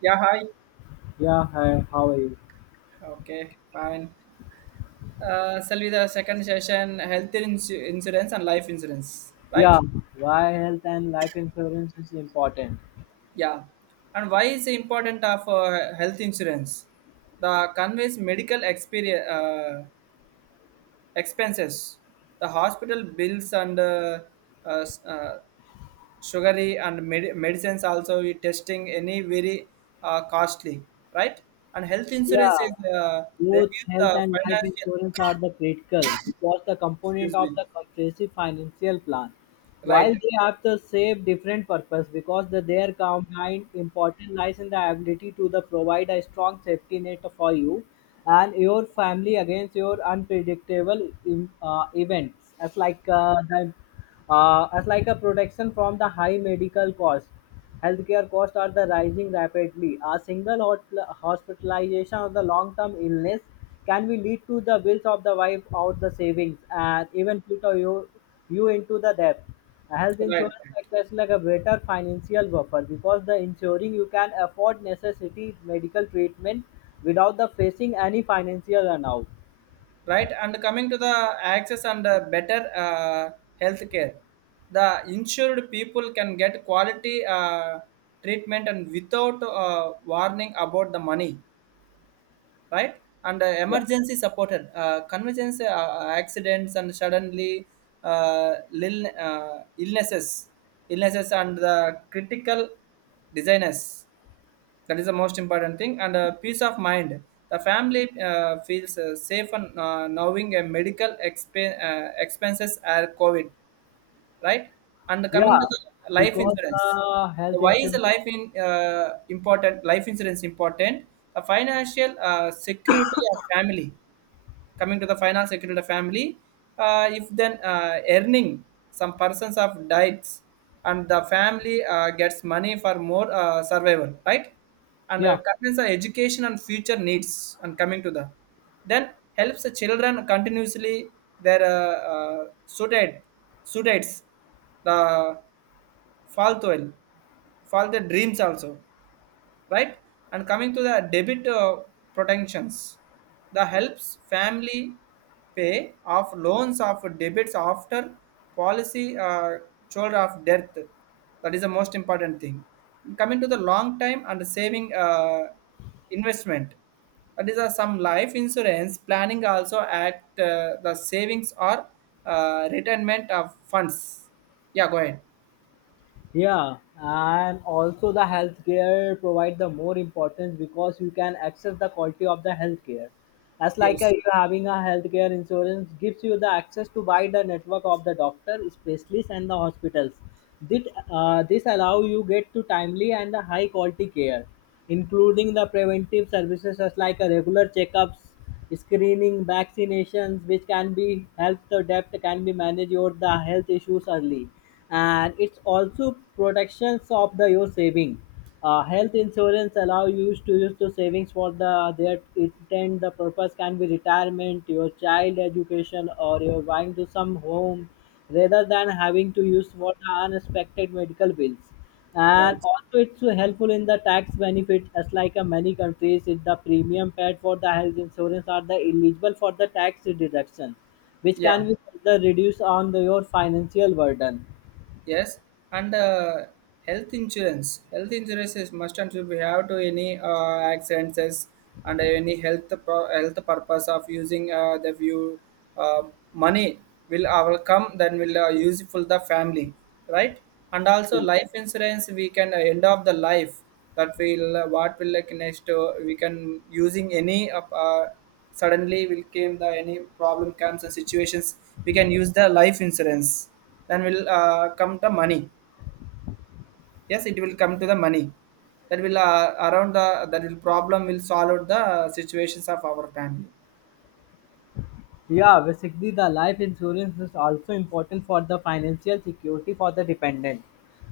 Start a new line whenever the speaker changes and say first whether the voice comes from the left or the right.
right: Yeah, hi.
left: Yeah, hi, how are you?
right: Okay, fine. Shall be the second session health insurance and life insurance, right?
left: Yeah, why health and life insurance is important?
right: Yeah. And why is the important of health insurance? The conveys medical experience, expenses, the hospital bills and uh, s- uh, sugary and medicines also we testing any very costly, right? And health
left: Yeah,
right: insurance is
left: both
right: reduce
left: health
right: the
left: and life
right: financial,
left: insurance are the critical because the component
right: excuse
left: of
right: me,
left: the comprehensive financial plan.
right: right?
left: While they have the same different purpose because the their combined importance lies in the ability to the provide a strong safety net for you and your family against your unpredictable in, events. As like the as like a protection from the high medical cost. Healthcare costs are the rising rapidly. A single hospitalization of the long-term illness can be lead to the bills of the wife out the savings and even put a you into the debt. A health
right: Right, right,
left: insurance acts as like a better financial buffer because the ensuring you can afford necessity medical treatment without the facing any financial burnout.
right: right. And coming to the access and better healthcare, the insured people can get quality treatment and without warning about the money, right? And
left: Yeah,
right: emergency supported, convenience, accidents, and suddenly uh, lil- uh, illnesses, illnesses, and the critical diseases. That is the most important thing. And peace of mind, the family feels safe and knowing a medical expenses are covid, right? And coming to
left: yeah,
right: the life
left: because
right: insurance.
left: the
right: So
left: health
right: why is the
left: insurance.
right: life in uh, important life insurance important? The financial security of family, coming to the finance security of the family, if then earning some persons of diets, and the family gets money for more survival, right? And
left: Yeah.
right: concerns the education and future needs, and coming to the then helps the children continuously their suited suited the fall to fall the dreams also, right? And coming to the debit protections, the helps family pay off loans of debits after policy shoulder of death. That is the most important thing. Coming to the long time and saving investment, that is some life insurance planning also act the savings or retirement of funds. Yeah, go ahead.
left: Yeah, and also the healthcare provide the more importance because you can access the quality of the healthcare. That's like a,
right: Yes.
left: you having a healthcare insurance gives you the access to buy the network of the doctor, specialists, and the hospitals. This, this allow you get to timely and the high quality care, including the preventive services such like a regular checkups, screening, vaccinations, which can be help the debt can be managed your the health issues early, and it's also protections of the your saving. Health insurance allow you to use the savings for the their intent. The purpose can be retirement, your child education, or your buying to some home, rather than having to use for the unexpected medical bills,
right: Right.
left: and also it's so helpful in the tax benefit as like many countries if the premium paid for the health insurance are the eligible for the tax deduction, which
right: Yeah.
left: can be further reduced on the, your financial burden.
right: Yes, and health insurance. Health insurance is must and should be have to any accidents and any health health purpose of using the view uh, money will our come, then will use the family, right? And also life insurance we can end of the life, that will what will like next, we can using any of suddenly will came the any problem comes and situations, we can use the life insurance, then will come the money. Yes, it will come to the money, that will around, the that will problem will solve out the situations of our family,
left: Yeah, basically the life insurance is also important for the financial security for the dependent.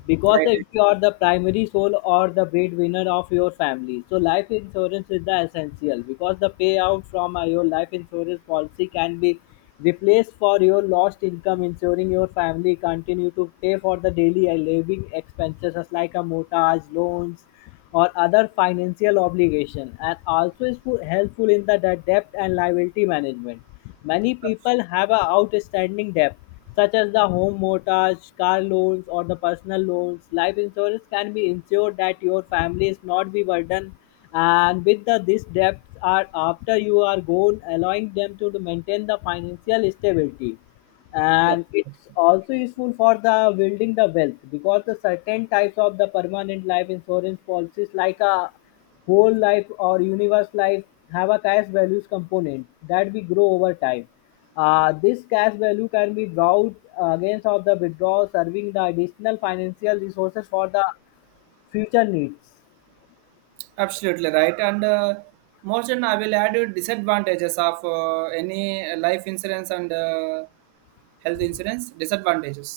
left: Because
right: right?
left: if you are the primary soul or the breadwinner of your family, so life insurance is the essential because the payout from your life insurance policy can be replaced for your lost income, ensuring your family continue to pay for the daily living expenses as like a mortgage, loans, or other financial obligation, and also is helpful in the debt and liability management. Many people have a outstanding debt such as the home mortgage, car loans or the personal loans. Life insurance can be ensured that your family is not be burdened and with the these debts are after you are gone, allowing them to maintain the financial stability.
right: Yeah.
left: And it's also useful for the building the wealth because the certain types of the permanent life insurance policies like a whole life or universe life have a cash values component that we grow over time. This cash value can be brought against of the withdrawal, serving the additional financial resources for the future needs.
right: Absolutely right. And more than I will add you disadvantages of any life insurance and health insurance disadvantages.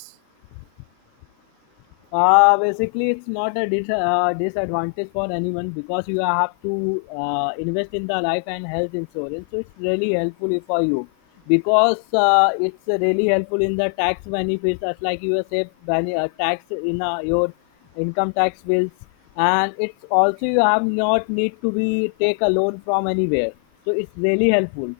left: Basically, it's not a disadvantage for anyone because you have to invest in the life and health insurance. So it's really helpful for you because it's really helpful in the tax benefits, as like you say, tax in your income tax bills, and it's also you have not need to be take a loan from anywhere. So it's really helpful.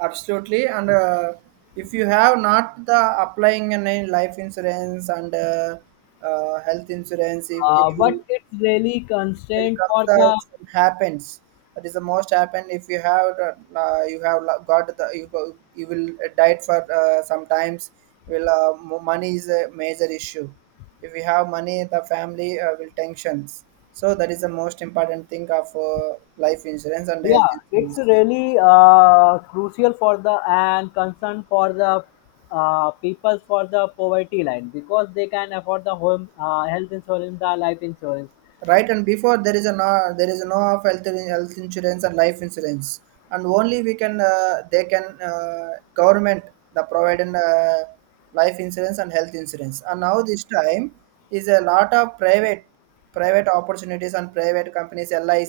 right: Absolutely. And if you have not the applying an life insurance and health insurance, it will,
left: But it's really
right: it will
left: constrained
right: come,
left: for
right: the
left: the
right: happens, that is the most happen. If you have you have got the, you go, you will die for sometimes, will money is a major issue. If you have money, the family will tensions. So that is the most important thing of life insurance and health
left: yeah it's
right: insurance,
left: really crucial for the and concern for the people for the poverty line because they can afford the home health insurance the life insurance.
right: right? And before there is a no, there is no of health health insurance and life insurance, and only we can they can government the providing life insurance and health insurance. And now this time is a lot of private, private opportunities and private companies lic,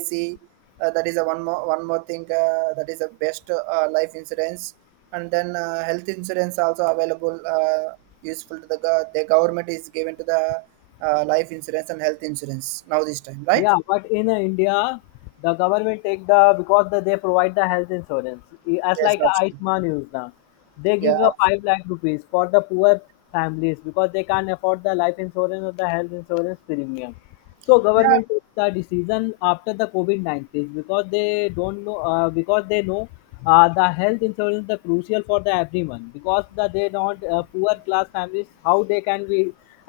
right: that is a one more thing, that is a best life insurance, and then health insurance also available useful to the the government is given to the life insurance and health insurance now this time, right?
left: Yeah, but in India, the government take the because the, they provide the health insurance as
right: Yes,
left: like a
right: absolutely.
left: Ayushman Yojana. They
right: Yeah,
left: give the
right: absolutely.
left: ₹5 lakh for the poor families because they can't afford the life insurance or the health insurance premium. So
right: Yeah.
left: government took the decision after the COVID 19 because they don't know because they know the health insurance is the crucial for the everyone because the they don't poor class families how they can be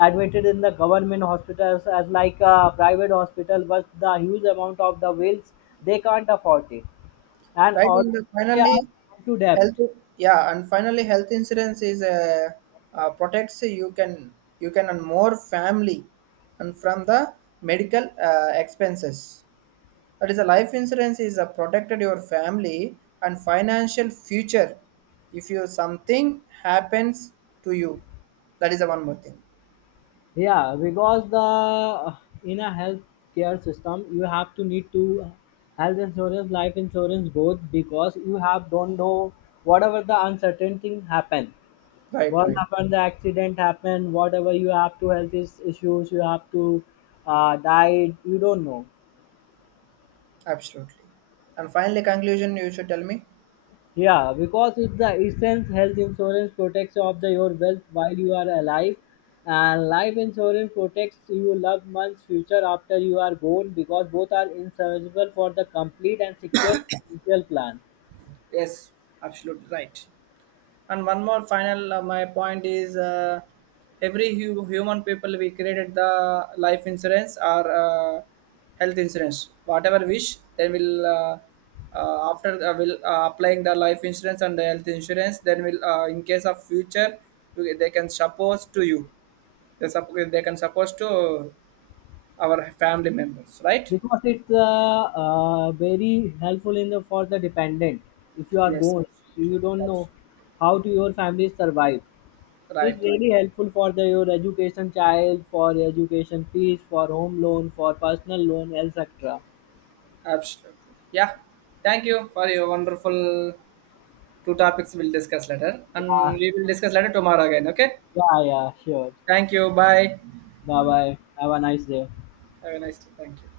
left: admitted in the government hospitals as like a private hospital but the huge amount of the bills they can't afford it and
right: Right,
left: all
right: in the
left: they
right: finally
left: are into debt.
right: health. Yeah, and finally health insurance is protects. You can, you can and more family and from the medical expenses. That is a life insurance is a protected your family and financial future, if you something happens to you. That is the one more thing.
left: Yeah, because the in a health care system you have to need to health insurance life insurance both because you have don't know whatever the uncertain thing happen,
right: Right,
left: what
right: right.
left: happened, the accident happened, whatever you have to issues you have to died, you don't know.
right: Absolutely. And finally conclusion you should tell me.
left: Yeah, because it's the essence health insurance protects of the, your wealth while you are alive, and life insurance protects your loved one's future after you are gone. Because both are inseparable for the complete and secure financial plan.
right: Yes, absolutely right. And one more final, my point is, every human people we created the life insurance or health insurance whatever wish, then we'll after will applying the life insurance and the health insurance, then will in case of future, they can suppose to you, they, sup they can suppose to our family members, right?
left: Because it's very helpful in the for the dependent. If you are
right: Yes,
left: gone, so you
right: absolutely.
left: don't
right: Abs-.
left: know how to your family survive. So it's
right: Right, right.
left: really helpful for the your education child, for education fees, for home loan, for personal loan, etc.
right: Absolutely. Yeah, thank you for your wonderful. Two topics we'll discuss later, and we will discuss later tomorrow again. Okay.
left: Yeah, yeah, sure.
right: Thank you. Bye.
left: Bye bye. Have a nice day.
right: Have a nice day. Thank you.